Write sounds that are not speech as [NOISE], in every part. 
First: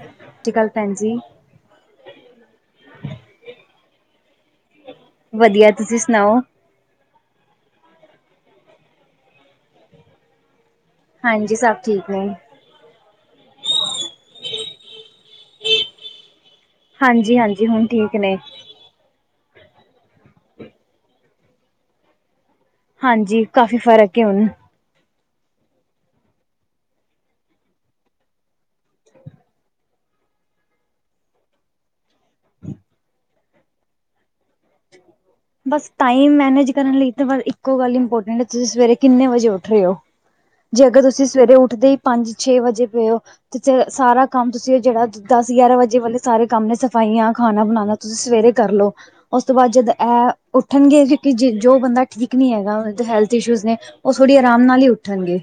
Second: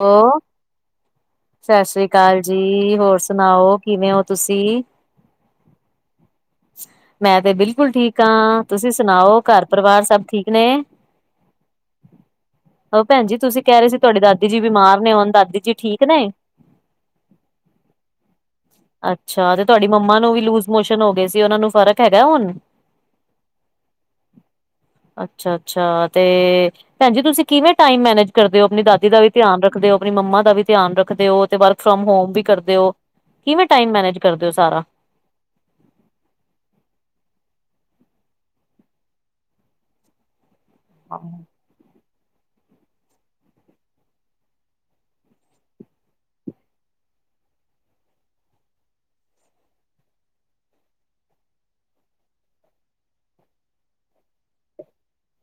ਓ ਸਤਿ ਸ੍ਰੀ ਅਕਾਲ ਭੈਣ ਜੀ। ਸਤਿ ਸ੍ਰੀ ਅਕਾਲ ਜੀ। ਹੋਰ ਸੁਣਾਓ। ਕਿਵੇਂ ਹੋ ਤੁਸੀਂ? ਵਧੀਆ। ਤੁਸੀਂ ਸੁਣਾਓ। ਮੈਂ ਤੇ ਬਿਲਕੁਲ ਠੀਕ ਹਾਂ। ਤੁਸੀਂ ਸੁਣਾਓ। ਘਰ ਪਰਿਵਾਰ ਸਭ ਠੀਕ ਨੇ। ਹਾਂਜੀ। ਸਭ ਠੀਕ ਨੇ। ਉਹ ਭੈਣਜੀ ਤੁਸੀਂ ਕਹਿ ਰਹੇ ਸੀ। ਤੁਹਾਡੀ ਦਾਦੀ ਜੀ ਬਿਮਾਰ ਨੇ। ਹੁਣ ਦਾਦੀ ਜੀ ਠੀਕ ਨੇ। ਹਾਂਜੀ-ਹਾਂਜੀ। ਹੁਣ ਠੀਕ ਨੇ। ਅੱਛਾ। ਤੇ ਤੁਹਾਡੀ ਮੰਮਾ ਨੂੰ ਵੀ ਲੂਜ ਮੋਸ਼ਨ ਹੋ ਗਏ ਸੀ। ਉਹਨਾ ਨੂੰ ਫ਼ਰਕ ਹੈਗਾ। ਹੁਣ ਹਾਂਜੀ। ਕਾਫ਼ੀ ਫਰਕ ਹੈ ਹੁਣ। ਅੱਛਾ-ਅੱਛਾ। ਤੇ ਭੈਣਜੀ। ਤੁਸੀਂ ਕਿਵੇਂ ਟਾਈਮ ਮੈਨੇਜ ਕਰਦੇ ਹੋ। ਆਪਣੀ ਦਾਦੀ ਦਾ ਵੀ ਧਿਆਨ ਰੱਖਦੇ ਹੋ। ਆਪਣੀ ਮੰਮਾ ਦਾ ਵੀ ਧਿਆਨ ਰੱਖਦੇ ਹੋ। ਤੇ ਵਰਕ ਫਰੋਮ ਹੋਮ ਵੀ ਕਰਦੇ ਓ ਕਿਵੇਂ ਟਾਈਮ ਮੈਨੇਜ ਕਰਦੇ ਓ ਸਾਰਾ? [INAUDIBLE] [UNINTELLIGIBLE] ਬਸ ਟਾਇਮ ਮੈਨੇਜ ਕਰਨ ਲਈ ਤ ਇੱਕੋ ਗੱਲ ਇੰਪੋਰਟੈਂਟ ਏ। ਤੁਸੀਂ ਸਵੇਰੇ ਕਿੰਨੇ ਵਜੇ ਉੱਠ ਰਹੇ ਓ? ਜੇ ਅਗਰ ਤੁਸੀਂ ਸਵੇਰੇ ਉੱਠਦੇ ਈ ਪੰਜ -ਛੇ ਵਜੇ ਪਏ ਓ ਚੇ ਸਾਰਾ ਕੰਮ ਤੁਸੀਂ ਜਿਹੜਾ। ਦਸ- ਗਿਆਰਾਂ ਵਜੇ ਵਾਲੇ ਸਾਰੇ ਕੰਮ ਨੇ ਸਫਾਈਆਂ, ਖਾਣਾ ਬਣਾਣਾ ਸਵੇਰੇ ਕਰਲਓ ਉਸ ਤੋਂ ਬਾਅਦ ਜਦ ਐ ਉੱਠਣਗੇ। ਕਿਉਂਕਿ ਜੇ ਜੋ ਬੰਦਾ ਠੀਕ ਨੀ ਹੈਗਾ ਓ ਹੈਲਥ ਇਸ਼ੂਜ ਨੇ ਓ ਥੋੜੀ ਆਰਾਮ ਨਾਲ ਈ ਉੱਠਣਗੇ।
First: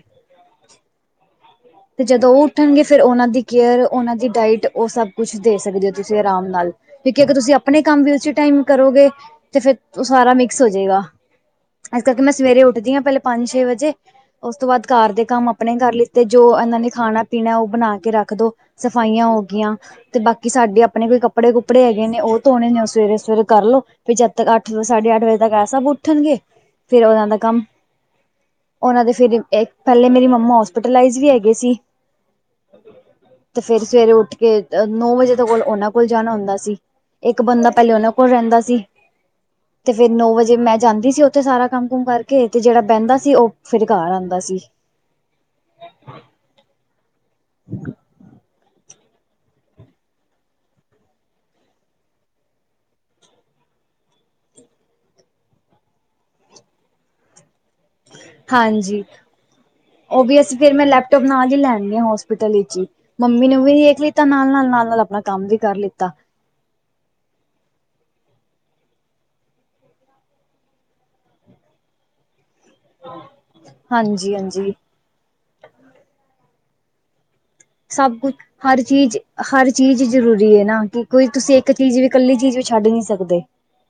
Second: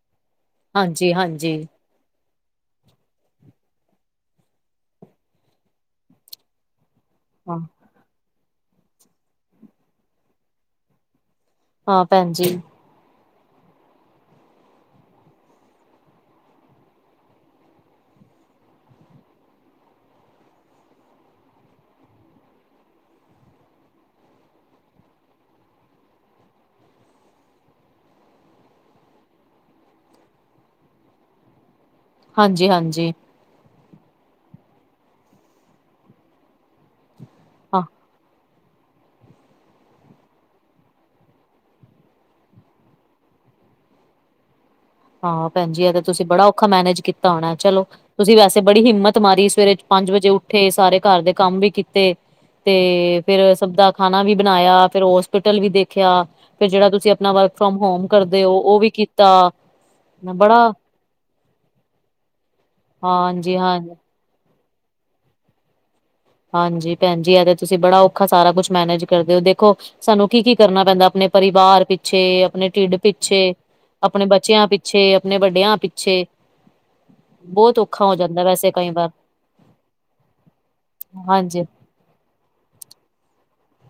ਹਾਂਜੀ-ਹਾਂਜੀ। ਤੇ ਜਦੋਂ ਓ ਉੱਠਣਗੇ। ਫਿਰ ਓਨਾਂ ਦੀ ਕੇਅਰ। ਓਨਾਂ ਦੀ ਡਾਇਟ ਓ ਸਭ ਕੁਛ ਦੇ ਸਕਦੇ ਓ ਤੁਸੀਂ ਆਰਾਮ ਨਾਲ ਕਿਉਂਕਿ ਅਗਰ ਤੁਸੀਂ ਹਾਂ ਆਪਣੇ ਕੰਮ ਵੀ ਉਸੇ ਟਾਈਮ ਕਰੋਗੇ। ਤੇ ਫੇਰ ਓ ਸਾਰਾ ਮਿਕਸ ਹੋ ਜੇਗਾ। ਹਾਂ ਇਸ ਕਰਕੇ ਭੈਣ ਮੈਂ ਜੀ ਸਵੇਰੇ ਉੱਠਦੀ ਆ। ਪੈਲੇ ਪੰਜ -ਛੇ ਵਜੇ ਓਸ ਤੋਂ ਬਾਦ। ਘਰ ਦੇ ਕੰਮ ਆਪਣੇ ਕਰ ਲਿੱਤੇ ਜੋ ਐਨਾਂ ਨੇ ਖਾਣਾ -ਪੀਣਾ ਓ ਬਣਾ ਕੇ ਰੱਖ ਦੋ। ਸਫਾਈਆਂ ਹੋ ਗਈਆਂ ਤੇ ਬਾਕੀ ਸਾਡੇ ਆਪਣੇ ਕੋਈ ਕੱਪੜੇ -ਕੁਪੜੇ ਹੈਗੇ ਨੇ। ਓ ਧੋਣੇ ਨੇ ਸਵੇਰੇ -ਸਵੇਰੇ ਕਰ ਲੋ ਭੀ ਜਦ ਤੱਕ ਅੱਠ -ਸਾਢੇ ਅੱਠ ਵਜੇ ਤੱਕ ਐ ਸਭ ਉੱਠਣਗੇ। ਫੇਰ ਓਨਾ ਦਾ ਕੰਮ ਉਹਨਾਂ ਦੇ ਫਿਰ ਏ ਪੈਲੇ ਮੇਰੀ ਮੰਮਾ ਹੋਸਪੀਟਲਾਈਜ਼ ਵੀ ਹੈਗੇ ਸੀ। ਹਾਂਜੀ- ਹਾਂਜੀ। ਤੇ ਫੇਰ ਸਵੇਰੇ ਉੱਠ ਕੇ। ਨੌ ਵਜੇ ਤੋਂ ਕੋਲ ਓਨਾਂ ਕੋਲ ਜਾਣਾ ਹੁੰਦਾ ਸੀ। ਇਕ ਬੰਦਾ ਪੈਲੇ ਓਨਾਂ ਕੋਲ ਰੈਂਦਾ ਸੀ। ਤੇ ਫੇਰ ਨੌ ਵਜੇ ਮੈਂ ਜਾਂਦੀ ਸੀ। ਓਥੇ ਸਾਰਾ ਕੰਮ -ਕੁਮ ਕਰਕੇ। ਤੇ ਜੇੜਾ ਬੈਦਾ ਸੀ। ਓ ਫਿਰ ਘਰ ਆਦਾ ਸੀ। ਹਾਂ ਭੈਜੀ। ਐ ਤੇ ਤੁਸੀਂ ਬੜਾ ਔਖਾ ਮੈਨੇਜ ਕੀਤਾ ਹੋਣਾ। ਚਲੋ ਤੁਸੀਂ ਵੈਸੇ ਤੇ ਬੜੀ ਹਿੰਮਤ ਮਾਰੀ। ਸਵੇਰੇ ਪੰਜ ਵਜੇ ਉੱਠੇ। ਸਾਰੇ ਘਰ ਦੇ ਕੰਮ ਵੀ ਕੀਤੇ ਤੇ ਫੇਰ ਸਭ ਦਾ ਖਾਣਾ ਵੀ ਬਣਾਇਆ। ਫੇਰ ਹੋਸਪਿਟਲ ਵੀ ਦੇਖਿਆ। ਫਿਰ ਜਿਹੜਾ ਤੁਸੀਂ ਆਪਣਾ ਵਰਕ ਫਰੋਮ ਹੋਮ ਕਰਦੇ ਹੋ ਓ ਵੀ ਕੀਤਾ ਓ ਵੀ ਅਸੀਂ ਬੜਾ ਫੇਰ ਮੈਂ ਲੈਪਟੋਪ ਨਾਲ ਹੀ ਲੈਣ ਅਨੀ ਹੋਸਪਿਟਲ ਵਿੱਚ ਹੀ, ਮੰਮੀ ਹਾਂਜੀ ਨੂੰ ਵੀ ਹਾਂ ਦੇਖ ਲ ਤਾਂ ਨਾਲ -ਨਾਲ -ਨਾਲ- ਨਾਲ ਆਪਣਾ ਕੰਮ ਵੀ ਕਰ ਲਿੱਤਾ। ਹਾਂਜੀ ਭੈਣਜੀ ਐ ਤੇ ਤੁਸੀਂ ਬੜਾ ਔਖਾ ਸਾਰਾ ਕੁਛ ਮੈਨੇਜ ਕਰਦੇ ਹੋ ਦੇਖੋ ਸਾਨੂੰ ਕੀ ਕੀ ਕਰਨਾ ਪੈਂਦਾ ਆਪਣੇ ਪਰਿਵਾਰ ਪਿੱਛੇ, ਆਪਣੇ ਢਿੱਡ ਪਿੱਛੇ, ਆਪਣੇ ਹਾਂਜੀ ਬੱਚਿਆਂ ਹਾਂਜੀ। ਪਿੱਛੇ, ਆਪਣੇ ਵੱਡਿਆਂ ਪਿੱਛੇ ਬੌਤ ਔਖਾ ਹੋ ਸਭ ਕੁਛ ਜਾਂਦਾ ਵੈਸੇ ਹਰ ਕਈ ਵਾਰ। ਚੀਜ਼ ਹਰ ਚੀਜ਼ ਜਰੂਰੀ ਐ ਨਾ, ਕਿ ਕੋਈ ਹਾਂਜੀ ਤੁਸੀਂ ਇੱਕ ਚੀਜ਼ ਵੀ ਕੱਲੀ ਚੀਜ਼ ਵੀ ਛੱਡ ਨੀ ਸਕਦੇ।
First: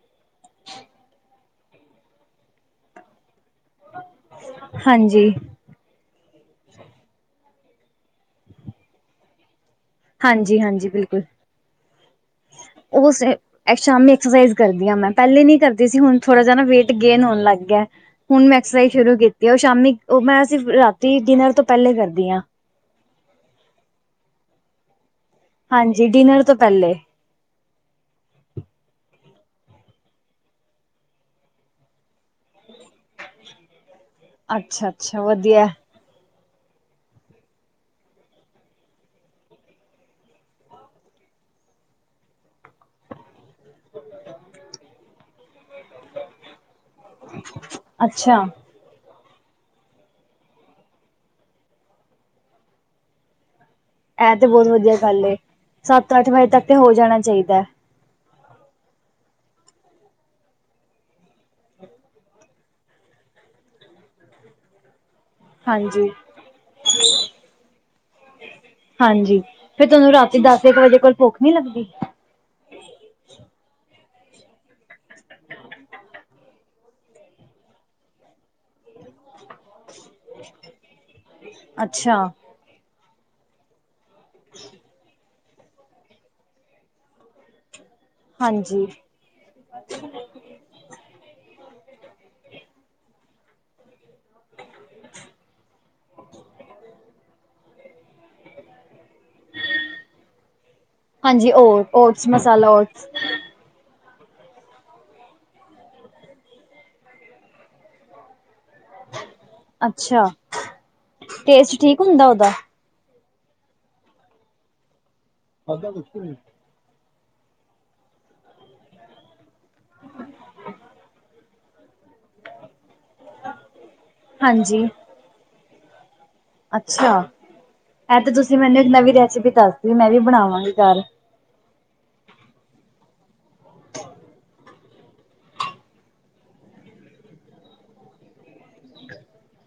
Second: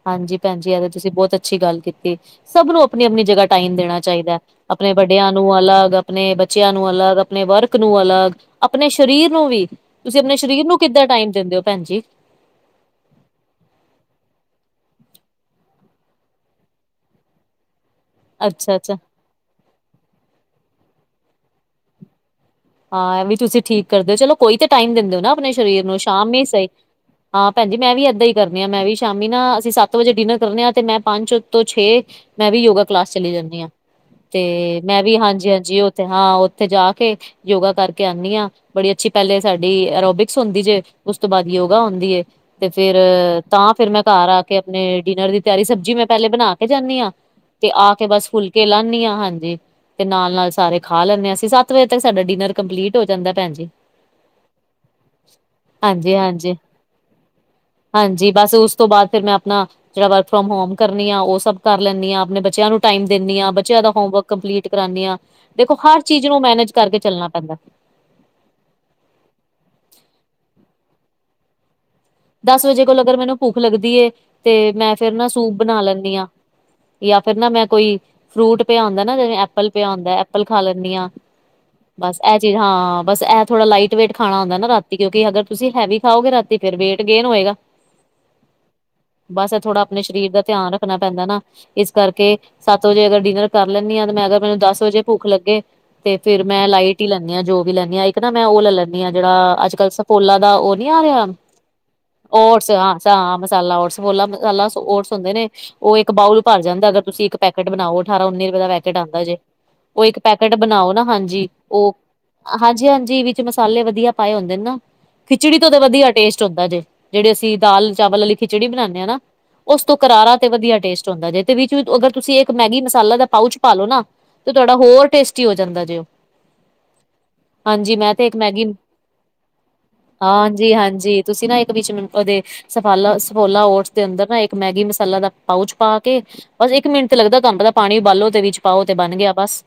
ਹਾਂਜੀ ਭੈਣਜੀ, ਏ ਤਾਂ ਤੁਸੀਂ ਬਹੁਤ ਅੱਛੀ ਗੱਲ ਕੀਤੀ, ਸਭ ਨੂੰ ਆਪਣੀ ਆਪਣੀ ਜਗਾ ਟਾਈਮ ਦੇਣਾ ਚਾਈਦਾ, ਆਪਣੇ ਹਾਂਜੀ ਵੱਡਿਆਂ ਨੂੰ ਅਲੱਗ ਆਪਣੇ ਬੱਚਿਆਂ ਨੂੰ ਅਲੱਗ, ਆਪਣੇ ਵਰਕ ਨੂੰ ਅਲੱਗ, ਆਪਣੇ ਛਾਰੀਰ ਨੂੰ ਵੀ ਤੁਸੀਂ ਆਪਣੇ ਹਾਂਜੀ ਸਰੀਰ ਨੂੰ ਕਿੱਦਾਂ ਟਾਈਮ ਦਿੰਦੇ ਓ, ਭੈਣ ਜੀ। ਓਸ ਇਕ ਸ਼ਾਮੀ ਐਕਸਰਸਾਈਜ਼ ਕਰਦੀ ਆ ਮੈਂ, ਪੈਲੇ ਨੀ ਕਰਦੀ ਸੀ ਹੁਣ ਥੋੜਾ ਜਿਆ ਨਾ ਵੇਟ ਗੇਨ ਹੋਣ ਲੱਗ ਗਿਆ। ਹੁਣ ਮੈਂ ਅੱਛਾ ਐਕਸਰਸਾਈਜ਼ ਅੱਛਾ ਸ਼ੁਰੂ ਕੀਤੀ ਆ ਓ ਸ਼ਾਮੀ ਓ ਮੈਂ ਸਿਰਫ ਰਾਤੀ ਡਿਨਰ ਤੋਂ ਪੈਲੇ ਕਰਦੀ ਆਂ। ਹਾਂ, ਏਵੀ ਤੁਸੀਂ ਠੀਕ ਕਰਦੇ ਓ ਚਲੋ ਕੋਈ ਤੇ ਟਾਈਮ ਦਿੰਦੇ ਹੋ ਨਾ ਆਪਣੇ ਸਰੀਰ ਨੂੰ, ਹਾਂਜੀ ਸ਼ਾਮ ਡਿਨਰ ਈ ਤੋਂ ਸਈ ਪਹਿਲੇ ਹਾਂ ਭੈਣਜੀ, ਮੈਂ ਵੀ ਏਦਾਂ ਈ ਕਰਨੀ ਆ ਮੈਂ ਵੀ ਸ਼ਾਮੀ ਨਾ ਅਸੀਂ ਸੱਤ ਵਜੇ ਡਿਨਰ ਕਰਨੇ ਆ ਤੇ ਮੈਂ ਪੰਜ ਤੋਂ ਛੇ ਮੈਂ ਵੀ ਯੋਗਾ ਕਲਾਸ ਚਲੀ ਜਾਂਦੀ ਆ, ਤੇ ਅੱਛਾ ਮੈਂ ਵੀ ਅੱਛਾ ਹਾਂਜੀ- ਵਧੀਆ ਹਾਂਜੀ ਓਥੇ ਹਾਂ ਓਥੇ ਜਾ ਕੇ ਯੋਗਾ ਕਰਕੇ ਆਨੀ ਆ ਬੜੀ ਅੱਛੀ ਪੈਲੇ ਸਾਡੀ ਅਰੋਬਿਕਸ ਹੁੰਦੀ ਜੇ ਓਸ ਤੋਂ ਬਾਦ ਯੋਗਾ ਹੁੰਦੀ ਏ ਤੇ ਫੇਰ ਤਾਂ ਫਿਰ ਮੈਂ ਘਰ ਆ ਕੇ ਆਪਣੇ ਡਿਨਰ ਦੀ ਤਿਆਰੀ ਸਬਜ਼ੀ ਮੈਂ ਪੈਲੇ ਬਣਾ ਕੇ ਜਾਂਦੀ ਆ ਤੇ ਆ ਕੇ ਬਸ ਅੱਛਾ ਫੁਲਕੇ ਲਾਣੀ ਆ, ਹਾਂਜੀ। ਤੇ ਨਾਲ -ਨਾਲ ਸਾਰੇ ਖਾ ਲੈਂਦੇ ਆ ਅਸੀਂ, ਸੱਤ ਵਜੇ ਤੱਕ ਸਾਡਾ ਡਿਨਰ ਕੰਪਲੀਟ ਹੋ ਜਾਂਦਾ ਭੈਣ ਜੀ। ਐ ਤੇ ਬੌਤ ਵਧੀਆ ਗੱਲ ਏ, ਸੱਤ ਅੱਠ ਵਜੇ ਹਾਂਜੀ-ਹਾਂਜੀ ਤੱਕ ਤੇ ਹੋ ਜਾਣਾ ਚਾਈਦਾ। ਹਾਂਜੀ। ਬਸ ਓਸ ਤੋਂ ਬਾਦ ਫੇਰ ਮੈਂ ਆਪਣਾ ਜਿਹੜਾ ਵਰਕ ਫਰੋਮ ਹੋਮ ਕਰਨੀ ਆ, ਉਹ ਸਭ ਕਰ ਲੈਂਦੀ ਆ, ਆਪਣੇ ਬੱਚਿਆਂ ਨੂੰ ਟਾਈਮ ਦੇਣੀ ਆ, ਬੱਚਿਆਂ ਦਾ ਹੋਮ ਵਰਕ ਕੰਪਲੀਟ ਕਰਾਨੀ ਆ, ਦੇਖੋ ਹਰ ਹਾਂਜੀ ਚੀਜ਼ ਨੂੰ ਮੈਨੇਜ ਕਰਕੇ ਚੱਲਣਾ ਪੈਂਦਾ ਹਾਂਜੀ, ਫੇਰ ਤਹਾਨੂੰ ਰਾਤੀ ਦਸ ਇੱਕ ਵਜੇ ਕੋਲ ਭੁਖ ਨੀ ਲੱਗਦੀ। ਦਸ ਵਜੇ ਕੋਲ ਅਗਰ ਮੈਨੂੰ ਭਖ ਲੱਗਦੀ ਏ ਤੇ ਮੈਂ ਫੇਰ ਨਾ ਸੂਪ ਬਣਾ ਲੈਂਨੀ ਆ। ਯਾ ਫਿਰ ਨਾ ਮੈਂ ਕੋਈ ਫਰੂਟ ਪਿਆ ਹੁੰਦਾ ਨਾ ਜਿਵੇਂ ਐਪਲ ਪਿਆ ਹੁੰਦਾ, ਐਪਲ ਖਾ ਲੈਂਨੀ ਆਂ ਅੱਛਾ ਬਸ ਹਾਂ, ਬਸ ਇਹ ਥੋੜਾ ਲਾਈਟ ਵੇਟ ਖਾਣਾ ਹੂੰਦਾ ਨਾ ਰਾਤੀ ਕਿਉਂਕਿ ਅਗਰ ਤੁਸੀਂ ਹੈਵੀ ਖਾਓਗੇ ਰਾਤੀ ਫੇਰ ਵੇਟ ਗੇਨ ਹੋਏਗਾ, ਹਾਂਜੀ ਬਸ ਇਹ ਥੋੜਾ ਆਪਣੇ ਸਰੀਰ ਦਾ ਤਿਆਨ ਰੱਖਣਾ ਪੈਂਦਾ ਨਾ। ਇਸ ਕਰਕੇ, ਸੱਤ ਵਜੇ ਅਗਰ ਡਿਨਰ ਕਰ ਲੈਂਨੀ ਆ ਤੇ ਮੈਂ ਅਗਰ ਮੈਨੂੰ ਦਸ ਵਜੇ ਭੁਖ ਲੱਗੇ ਤੇ ਫੇਰ ਮੈਂ ਲਾਈਟ ਈ ਲੈਂਨੀ ਆ ਜੋ ਵੀ ਲੈਂਣੀ ਆ ਇੱਕ ਨਾ ਮੈਂ ਉਹ ਲੈ ਲੈਂਦੀ ਆ ਜਿਹੜਾ ਅੱਜ ਕੱਲ ਸਫੋਲਾ ਦਾ ਨੀ ਆ ਰਿਹਾ ਹਾਂਜੀ ਓਰ ਓਟਸ ਹਾਂ ਹ ਮਸਾਲਾ ਓਟਸ ਬੋ ਮਸਾਲਾ ਓਟਸ ਹੁੰਦੇ ਨੇ ਉਹ ਇੱਕ ਬਾਊਲ ਭਰ ਜਾਂਦਾ ਅਗਰ ਤੁਸੀਂ ਇੱਕ ਪੈਕਟ ਬਣਾਓ, ਅਠਾਰਾਂ ਉੱਨੀ ਰੁਪਏ ਦਾ ਪੈਕਟ ਆਂਦਾ ਜੇ। ਉਹ ਇੱਕ ਅੱਛਾ ਪੈਕੇਟ ਬਣਾਓ ਨਾ ਹਾਂਜੀ, ਟੇਸਟ ਉਹ ਠੀਕ ਹੁੰਦਾ ਉਹਦਾ ਹਾਂਜੀ ਹਾਂਜੀ ਓ ਚ ਮਸਾਲੇ ਵਧੀਆ ਪਾਏ ਹੁੰਦੇ ਨੇ ਨਾ, ਖਿਚੜੀ ਤੋਂ ਤਾਂ ਵਧੀਆ ਟੇਸਟ ਜੇ ਜੈਹੜੇ ਅਸੀਂ ਦਾਲ ਚਾਵਲ ਆਲੀ ਖਿਚੜੀ ਬਨਾਨੇ ਆ ਨਾ, ਉਸ ਤੋਂ ਕਰਾਰਾ ਤੇ ਵਧੀਆ ਟੇਸਟ ਹੁੰਦਾ ਜੇ। ਤੇ ਵਿੱਚ -ਵਿੱਚ ਅਗਰ ਤੁਸੀਂ ਇੱਕ ਮੈਗੀ ਮਸਾਲਾ ਦਾ ਪਾਊਚ ਪਾਲੋ ਨਾ ਤੇ, ਤੁਆਡਾ ਹਾਂਜੀ ਹੋਰ ਟੇਸਟੀ ਹੋ ਜਾਂਦਾ ਜੇ। ਅੱਛਾ! ਹਾਂਜੀ ਮੈਂ ਐ ਤੇ ਇੱਕ ਤੁਸੀਂ ਮੈਗੀ ਮੈਨੂੰ ਇੱਕ ਨਵੀਂ ਰੈਸਪੀ ਦੱਸਤੀ, ਮੈਂ ਵੀ ਬਣਾਵਾਂਗੀ ਘਰ। ਹਾਂਜੀ-ਹਾਂਜੀ ਤੁਸੀਂ ਨਾ ਇੱਕ ਵਿੱਚ ਓਦੇ ਸਫਾਲਾ ਸਫੋਲਾ ਓਟਸ ਦੇ ਅੰਦਰ ਨਾ ਇੱਕ ਮੈਗੀ ਮਸਾਲਾ ਦਾ ਪਾਊਚ ਪਾ ਕੇ ਬਸ ਏਕ ਮਿੰਟ ਤੇ ਲੱਗਦਾ ਤਾੰਨ ਪਤਾ ਪਾਨੀ ੳਬਾਲੋ ਤੇ ਵਿੱਚ ਪਾਓ ਤੇ ਬਨ ਗਿਆ ਬਸ।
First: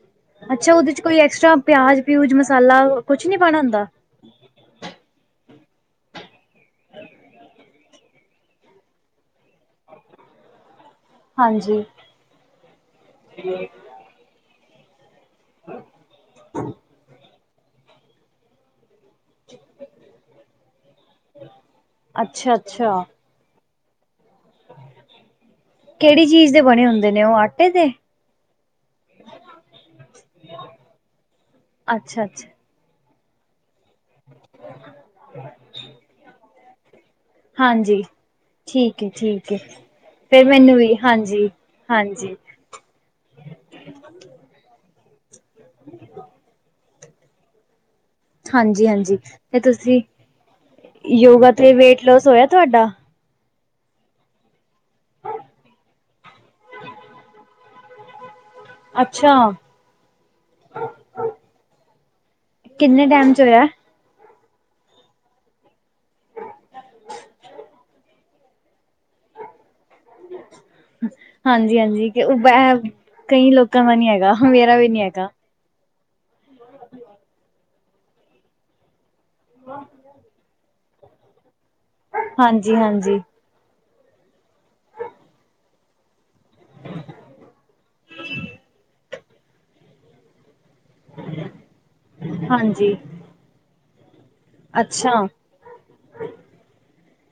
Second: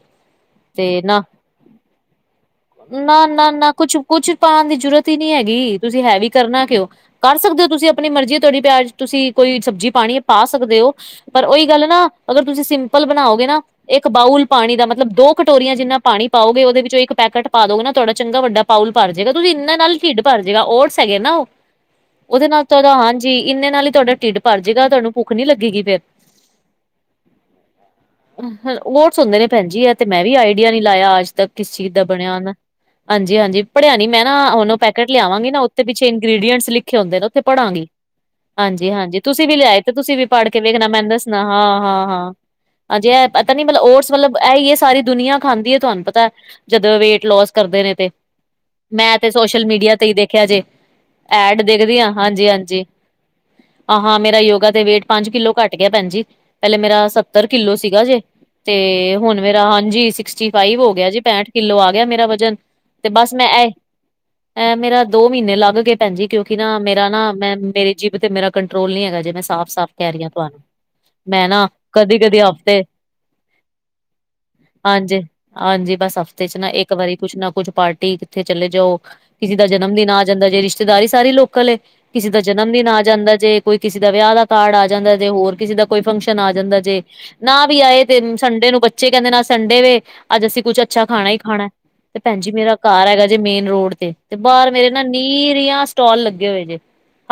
ਅੱਛਾ ਉਦੇ ਚ ਤੇ ਨਾ ਕੋਈ ਐਕਸਟਰਾ ਪਿਆਜ-ਪਿਯੁਜ, ਮਸਾਲਾ ਕੁਛ ਨੀ ਪਾਨਾ ਹੁੰਦਾ। ਕੁੱਛ ਪਾਨ ਦੀ ਜ਼ਰੂਰਤ ਈ ਨੀ ਹੈਗੀ ਤੁਸੀਂ ਹੈਵੀ ਕਰਨਾ ਕਿਉ ਕਰ ਸਕਦੇ ਓ ਤੁਸੀਂ ਆਪਨੀ ਮਰਜ਼ੀ ਤੁਆਡੀ ਪਿਆ ਤੁਸੀਂ ਕੋਈ ਸਬਜ਼ੀ ਪਾਣੀ ਏ ਪਾ ਸਕਦੇ ਓ ਪਰ ਓਈ ਗੱਲ ਹਾਂਜੀ, ਏ ਨਾ ਅਗਰ ਤੁਸੀਂ ਸਿੰਪਲ ਬਨਾਓਗੇ ਨਾ ਏਕ ਬਾਊਲ ਪਾਨੀ ਦਾ ਮਤਲਬ ਦੋ ਕਟੋਰੀਆਂ ਜਿੰਨਾ ਪਾਨੀ ਪਾਓਗੇ ਉਹਦੇ ਵਿੱਚੋਂ ਇੱਕ ਪੈਕਟ ਪਾ ਦੋ ਗੇ ਨਾ ਤੁਆਡਾ ਚੰਗਾ ਵੱਡਾ ਬਾਊਲ ਭਰ ਜੇਗਾ ਤੁਸੀਂ ਇਹਨਾਂ ਨਾਲ ਢਿੱਡ ਭਰ ਜੇਗਾ ਓਟਸ ਹੈਗੇ ਨਾ ਉਦੇ ਨਾਲ ਤਾਂ ਓਦਾ ਅੱਛਾ-ਅੱਛਾ। ਹਾਂ ਜੀ ਇਨੇ ਨਾਲ ਈ ਤੁਆਡਾ ਤਿਡ ਪਰ ਜੇਗਾ ਤਾਨੂੰ ਪੁੱਖ ਨੀ ਲੱਗੇਗੀ। ਫੇਰ ਕੇੜੀ ਚੀਜ਼ ਦੇ ਬਨੇ ਹੁੰਦੇ ਨੇ ਉ, ਆਟੇ ਦੇ? ਹ ਓਟਸ ਹੁੰਦੇ ਨੇ ਪੈਨਜੀ ਏ ਤੇ ਮੈਂ ਵੀ ਆਈਡੀਆ ਨੀ ਲਾਇਆ ਅੱਜ ਤੱਕ ਕਿਸ ਚੀਜ਼ ਦਾ ਬਨਿਆ ਅੱਛਾ-ਅੱਛਾ, ਹੋਨਾ। ਹਾਂਜੀ-ਹਾਂਜੀ ਪੜ੍ਹੇੈਆ ਨੀ ਮੈਂ ਨਾ ਹੁੰਨ ੳ ਪੈਕਟ ਲਿਆਵਾਂਗੀ ਨਾ ਉੱਥੇ ਪਿੱਛੇ ਇੰਗ੍ਰਡੀਅਂਟਸ ਲਿਖੇ ਹੁੰਦੇ ਨੇ ਉੱਥੇ ਪੜਾਂਗੀ। ਹਾਂਜੀ। ਠੀਕ ਏ ਹਾਂਜੀ-ਹਾਂਜੀ ਤੁਸੀਂ ਠੀਕ ਵੀ ਏ ਲਿਆਏ ਤੇ ਤੁਸੀਂ ਵੀ ਫੇਰ ਪੜ੍ਹ ਕੇ ਵੇਖਨਾ ਵੀ ਮੈਨੂੰ ਦੱਸਨਾ ਹਾਂਜੀ, ਹਾਂ-ਹਾਂ, ਹਾਂ। ਹਾਂਜੀ। ਹਾਂਜੀੇ ਏ ਪਤਾ ਨੀ ਮਲਬ ਓਟਸ ਮਲਬ ਏ ਈ ਏ ਸਾਰੀ ਦੁਨੀਆਂ ਖਾਂਦੀ ਏ ਤਾਨੂੰ ਪਤਾ ਜਦ ਵੇਟ ਲੋਸ ਕਰਦੇ ਨੇ ਤੇ ਮੈਂ ਹਾਂਜੀ-ਹਾਂਜੀ ਤੇ ਸੋਸ਼ਲ ਮੀਡੀਆ ਤੁਸੀਂ ਤੇ ਈ ਦੇਖਿਆ ਜੇ। ਯੋਗਾ ਐਡ ਤੇ ਦੇਖਦੇ ਵੇਟ ਆ ਲੋਸ ਹੋਇਆ ਹਾਂਜੀ-ਹਾਂਜੀ। ਤੁਹਾਡਾ? ਆ ਹਾਂ ਮੇਰਾ ਯੋਗਾ ਦੇ ਵੇਟ ਪੰਜ ਕਿੱਲੋ ਕੱਟ ਗਿਆ ਪੈਣ ਜੀ। ਪੈਲੇ ਮੇਰਾ ਸੱਤਰ ਕਿੱਲੋ ਸੀਗਾ ਜੇ। ਤੇ ਅੱਛਾ। ਹੁਨ ਮੇਰਾ ਹਾਂਜੀ ਸਿਕਸਟੀ ਫਾਈਵ ਹੋ ਗਿਆ ਜੇ ਪੈਂਹਠ ਕਿੱਲੋ ਆ ਗਿਆ ਮੇਰਾ ਵਜਨ। ਕਿੰਨੇ ਤੇ ਟਾਈਮ ਬਸ ਚ ਮੈਂ ਹੋਇਆ? ਏ ਮੇਰਾ ਦੋ ਮੀਨੇ ਲਾ ਗੇ ਪੈਨਜੀ ਕਿਉਂਕਿ ਨਾ ਮੇਰਾ ਨਾ ਮੈਂ ਮੇਰੀ ਜਿਬ ਤੇ ਮੇਰਾ ਕੰਟਰੋਲ ਨੀ ਹੈਗਾ ਜੇ ਮੈਂ ਸਾਫ਼-ਸਾਫ਼ ਕੈ ਰੀ ਆ ਤੁਆਨੂੰ। ਹਾਂਜੀ-ਹਾਂਜੀ ਕਿ ਉ ਬੇ ਕਈ ਲੋਕਾਂ ਦਾ ਨੀ ਹੈਗਾ ਮੇਰਾ ਵੀ ਨੀ ਹਾਂਜੀ, ਹੈਗਾ। ਹਾਂਜੀ ਬਸ ਹਫ਼ਤੇ ਚ ਨਾ ਏਕ ਵਾਰੀ ਕੁਛ ਨਾ ਕੁਛ ਪਾਰਟੀ ਕਿੱਥੇ ਚਲੇ ਜਾਓ ਕਿਸੀ ਦਾ ਜਨਮ ਦਿਨ ਆ ਜਾਂਦਾ ਜੇ ਰਿਸ਼ਤੇਦਾਰੀ ਸਾਰੀ ਲੋਕਲ ਏ ਕਿਸੀ ਦਾ ਜਨਮ ਹਾਂਜੀ ਦਿਨ ਆ ਹਾਂਜੀ ਜਾਂਦਾ ਜੇ ਕੋਈ ਕਿਸੇ ਦਾ ਵਿਆ ਦਾ ਕਾਰਡ ਆ ਜਾਂਦਾ ਜੇ ਹੋਰ ਕਿਸੀ ਦਾ ਕੋਈ ਫੰਕਸ਼ਨ ਆ ਜਾਂਦਾ ਜੇ ਨਾ ਵੀ ਆਏ ਤੇ ਸੰਡੇ ਨੂੰ ਬੱਚੇ ਕਹੰਦੇ ਨੇ ਸੰਡੇ ਵੇ ਅੱਜ ਅਸੀਂ ਕੁੱਛ ਅੱਛਾ ਖਾਨਾ ਈ ਖਾਨਾ ਤੇ ਪੈਨਜੀ ਮੇਰਾ ਹਾਂਜੀ ਕਾਰ ਹੈਗਾ ਜੇ ਮੇਨ ਰੋਡ ਤੇ, ਤੇ ਬਾਰ ਮੇਰੇ ਨਾ ਅੱਛਾ ਨੀਰੀਆਂ ਸਟੋਲ ਲੱਗੇ ਹੋਏ ਜੇ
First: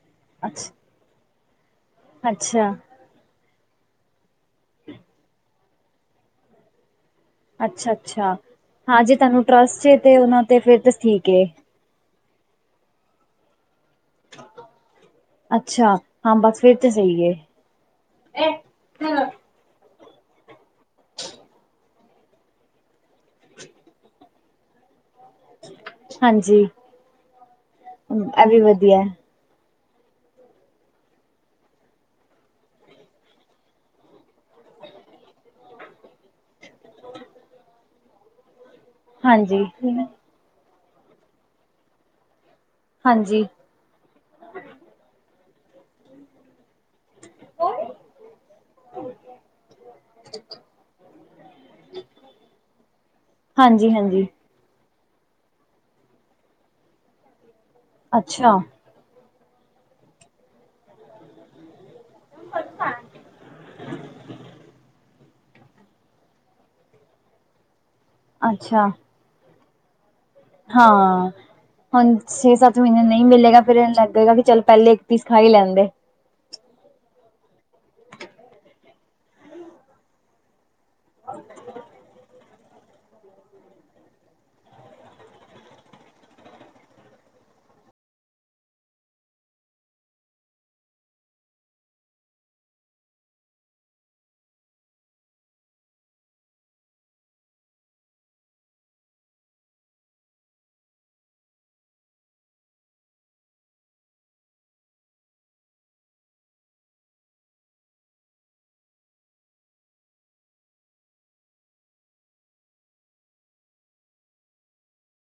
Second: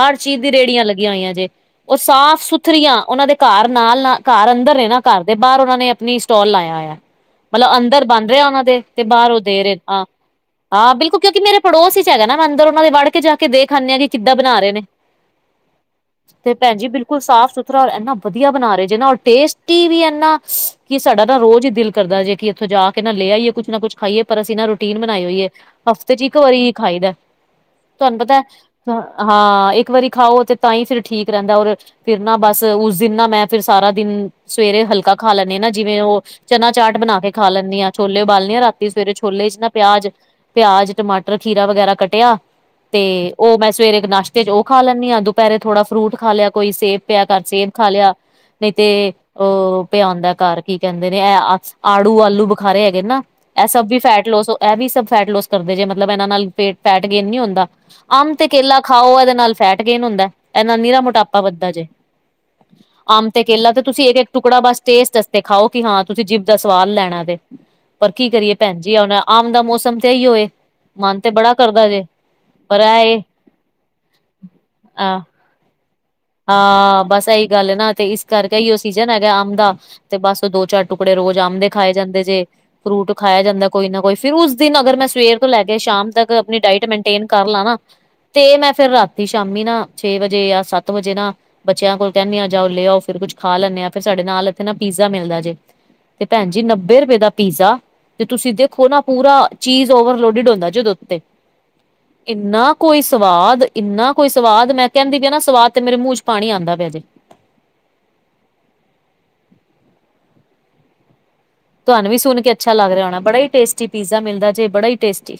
ਹਰ ਚੀਜ਼ ਦੀ ਅੱਛਾ ਰੇੜੀਆਂ ਲੱਗੀਆਂ ਹੋਈਆਂ ਜੇ। ਉ ਸਾਫ ਅੱਛਾ ਸੁਥਰੀਆਂ ਉਨਾਂ ਦੇ ਕਾਰ ਨਾਲ ਨਾ ਕਾਰ ਅੰਦਰ ਨੇ ਨਾ ਕਾਰ ਦੇ ਬਾਰ ਓਨਾਂ ਨੇ ਅਪਣੀ ਸਟੋਲ ਲਾਇਆ ਹੋਇਆ। ਮਲਬ ਅੱਛਾ ਅੰਦਰ ਬਨ ਅੱਛਾ ਰਿਆ ਉਨਾਂ ਦੇ ਤੇ ਹਾਂ ਜੇ ਬਾਰ ਉਹ ਤੁਹਾਨੂੰ ਦੇ ਰਹੇ ਨੇ ਟਰਸਟ ਏ ਹਾਂ ਤੇ ਉਹਨਾਂ ਤੇ ਫਿਰ ਤਾਂ ਹਾਂ ਬਿਲਕੁਲ ਠੀਕ ਕਿਉਂਕਿ ਏ ਮੇਰੇ ਪੜੋਸ ਇਚ ਹੈਗਾ ਨਾ ਮੈਂ ਅੰਦਰ ਉਹਨਾਂ ਦੇ ਵੜ ਕੇ ਜਾ ਕੇ ਦੇਖ ਆਨੇ ਆ ਕਿ ਕਿੱਦਾਂ ਬਨਾ ਰੇ ਨੇ। ਅੱਛਾ ਹਾਂ ਤੇ ਬਸ ਫਿਰ ਭੈਣ ਜੀ ਤਾਂ ਬਿਲਕੁਲ ਸਹੀ ਏ ਸਾਫ਼ ਸੁਥਰਾ ਹੋਰ ਏਨਾ ਵਧੀਆ ਬਨਾ ਰਹੇ ਜੇ ਨਾ ਹੋਰ ਟੇਸਟ ਟੀ ਵੀ ਇਨਾ ਕਿ ਸਾਡਾ ਨਾ ਰੋਜ਼ ਹੀ ਦਿਲ ਕਰਦਾ ਜੇ ਕਿ ਇੱਥੋਂ ਜਾ ਕੇ ਨਾ ਲੇ ਆਈਏ ਕੁੱਛ ਨਾ ਕੁਛ। ਖਾਈਏ ਪਰ ਅਸੀਂ ਨਾ ਰੂਟੀਨ ਬਨਾਈ ਹੋਈ ਏ ਹਫ਼ਤੇ ਚ ਇੱਕ ਹਾਂਜੀ ਵਾਰੀ ਖਾਈਦਾ। ਤੁਹਾਨੂੰ ਪਤਾ ਇਹ ਵੀ ਵਧੀਆ ਹਾਂ ਇੱਕ ਵਾਰੀ ਖਾਓ ਤੇ ਤਾਂ ਹੀ ਫਿਰ ਠੀਕ ਰਹਿੰਦਾ ਔਰ ਫਿਰ ਨਾ ਬਸ ਉਸ ਦਿਨ ਨਾ ਮੈਂ ਫਿਰ ਸਾਰਾ ਦਿਨ ਸਵੇਰੇ ਹਲਕਾ ਖਾ ਲੈਨੀ ਆ ਨਾ ਜਿਵੇਂ ਓ ਚਨਾ ਚਾਟ ਬਣਾ ਕੇ ਖਾ ਲੈਨੀ ਆ ਛੋਲੇ ਉਬਾਲਨੀ ਰਾ ਸਵੇਰੇ ਛੋਲੇ ਚ ਹਾਂਜੀ ਨਾ ਪਿਆਜ-ਪਿਆਜ, ਟਮਾਟਰ, ਖੀਰਾ ਵਗੈਰਾ ਕੱਟਿਆ ਤੇ ਹਾਂਜੀ ਉਹ ਮੈਂ ਸਵੇਰੇ ਇੱਕ ਨਾਸ਼ਤੇ ਚ ਉਹ ਖਾ ਲੈਨੀ ਆ ਦੁਪਹਿਰੇ ਥੋੜਾ ਫਰੂਟ ਖਾ ਲਿਆ ਕੋਈ ਸੇਬ ਪਿਆ ਤਾਂ ਸੇਬ ਖਾ ਲਿਆ। ਨੀ ਤੇ ਉਹ ਪਿਆ ਹੁੰਦਾ ਕਾਰ ਕੀ ਕਹਿੰਦੇ ਨੇ ਆੜੂ, ਆਲੂ ਬਖਾਰੇ ਹੈਗੇ ਨਾ। ਐ ਸਭ ਹਾਂਜੀ ਵੀ ਹਾਂਜੀ ਫੈਟ ਲੋਸ ਐ ਵੀ ਸਭ ਫੈਟ ਲੋਸ ਕਰਦੇ ਜੇ ਮਤਲਬ ਐਨਾਂ ਨਾਲ ਫੈਟ ਗੇਨ ਨੀ ਹੁੰਦਾ। ਅੰਬ ਤੇ ਅੱਛਾ ਕੇਲਾ ਖਾਓ ਏਦੇ ਨਾਲ ਫੈਟ ਗੇਨ ਹੁੰਦੈ ਏਦੇ ਨਾਲ ਨੀਰਾ ਮੋਟਾਪਾ ਵੱਦਦਾ ਜੇ। ਆਮ ਤੇ ਕੇਲਾ ਤੇ ਤੁਸੀਂ ਏਕ-ਏਕ ਟੁਕੜਾ ਬਸ ਟੇਸਟ ਤੇ ਖਾਓ ਕਿ ਹਾਂ ਤੁਸੀਂ ਜੀਬ ਦਾ ਸਵਾਦ ਲੈਨਾ ਏ ਤੇ, ਪਰ ਕੀ ਕਰੀਏ ਭੈਣ ਅੱਛਾ ਜੀ ਹੁਨ ਆਮ ਦਾ ਮੌਸਮ ਤੇ ਐਇਊ ਏ। ਮਨ ਹਾਂ। ਤੇ ਬੜਾ ਕਰਦਾ ਜੇ ਹੁਨ ਛੇ ਸੱਤ ਪਰ ਮੀਨੇ ਇਹ ਨਈ ਮਿਲੇਗਾ ਫੇਰ ਐਂਜ ਲਗੇਗਾ ਕਿ ਚੱਲ ਪੈਲੇ ਇੱਕ ਅ ਪੀਸ ਖਾ ਈ ਲੈਂਦੇ। ਹਾਂ ਬਸ ਐਈ ਗੱਲ ਐ ਨਾ ਤੇ ਇਸ ਕਰਕੇ ਏਇਓ ਸੀਜਨ ਹੈਗਾ, ਅੰਬ ਦਾ ਤੇ ਬਸ ਉ ਦੋ ਚਾਰ ਟੁਕੜੇ ਰੋਜ਼ ਅੰੰਬ ਦੇ ਖਾਏ ਜਾਂਦੇ ਜੇ। ਫਰੂਟ ਖਾਇਆ ਜਾਂਦੈ ਕੋਈ ਨਾ ਕੋਈ ਫਿਰ ਉਸ ਦਿਨ ਅਗਰ ਮੈਂ ਸਵੇਰ ਤੋਂ ਲੈ ਕੇ ਸ਼ਾਮ ਤੱਕ ਆਪਨੀ ਡਾਇਟ ਮੈਂਟੇਨ ਕਰ ਲਾ ਨਾ ਤੇ ਮੈਂ ਫੇਰ ਰਾਤੀ ਸ਼ਾਮੀ ਨਾ ਛੇ ਵਜੇ ਯਾਂ ਸੱਤ ਵਜੇ ਨਾ ਬੱਚਿਆਂ ਕੋਲ ਕਹਨੀਆ ਜਾਓ ਲੈ ਆਓ ਫੇਰ ਕੁੱਝ ਖਾ ਲੈਂਨੇ ਆ ਫੇਰ ਸਾਡੇ ਨਾਲ ਏਥੇ ਨਾ ਪੀਜ਼ਾ ਮਿਲਦਾ ਜੇ ਤੇ ਭੈਣ ਜੀ ਨੱਬੇ ਰੁਪਏ ਦਾ ਪੀਜ਼ਾ ਤੇ ਤੁਸੀਂ ਦੇਖੋ ਨਾ ਪੂਰਾ ਚੀਜ਼ ਓਵਰਲੋਡਿਡ ਹੁੰਦਾ ਜੇ ਉਦੇ ਉੱਤੇ। ਇੰਨਾ ਕੋਈ ਸਵਾਦ ਇੰਨਾ ਕੋਈ ਸਵਾਦ ਮੈਂ ਕੈਂਦੀ ਪਈ ਆਨਾ ਸਵਾਦ ਤੇ ਮੇਰੇ ਮੂੰਹ ਚ ਪਾਣੀ ਆਂਦਾ ਪਿਆ ਜੇ। ਤੁਆਨੂੰ ਵੀ ਸੁਨ ਕੇ ਅੱਛਾ ਲੱਗ ਰਿਆ ਹੋਨਾ ਬੜਾ ਈ ਟੇਸਟੀ ਪੀਜ਼ਾ ਮਿਲਦਾ ਜੇ ਬੜਾ ਈ ਟੇਸਟੀ।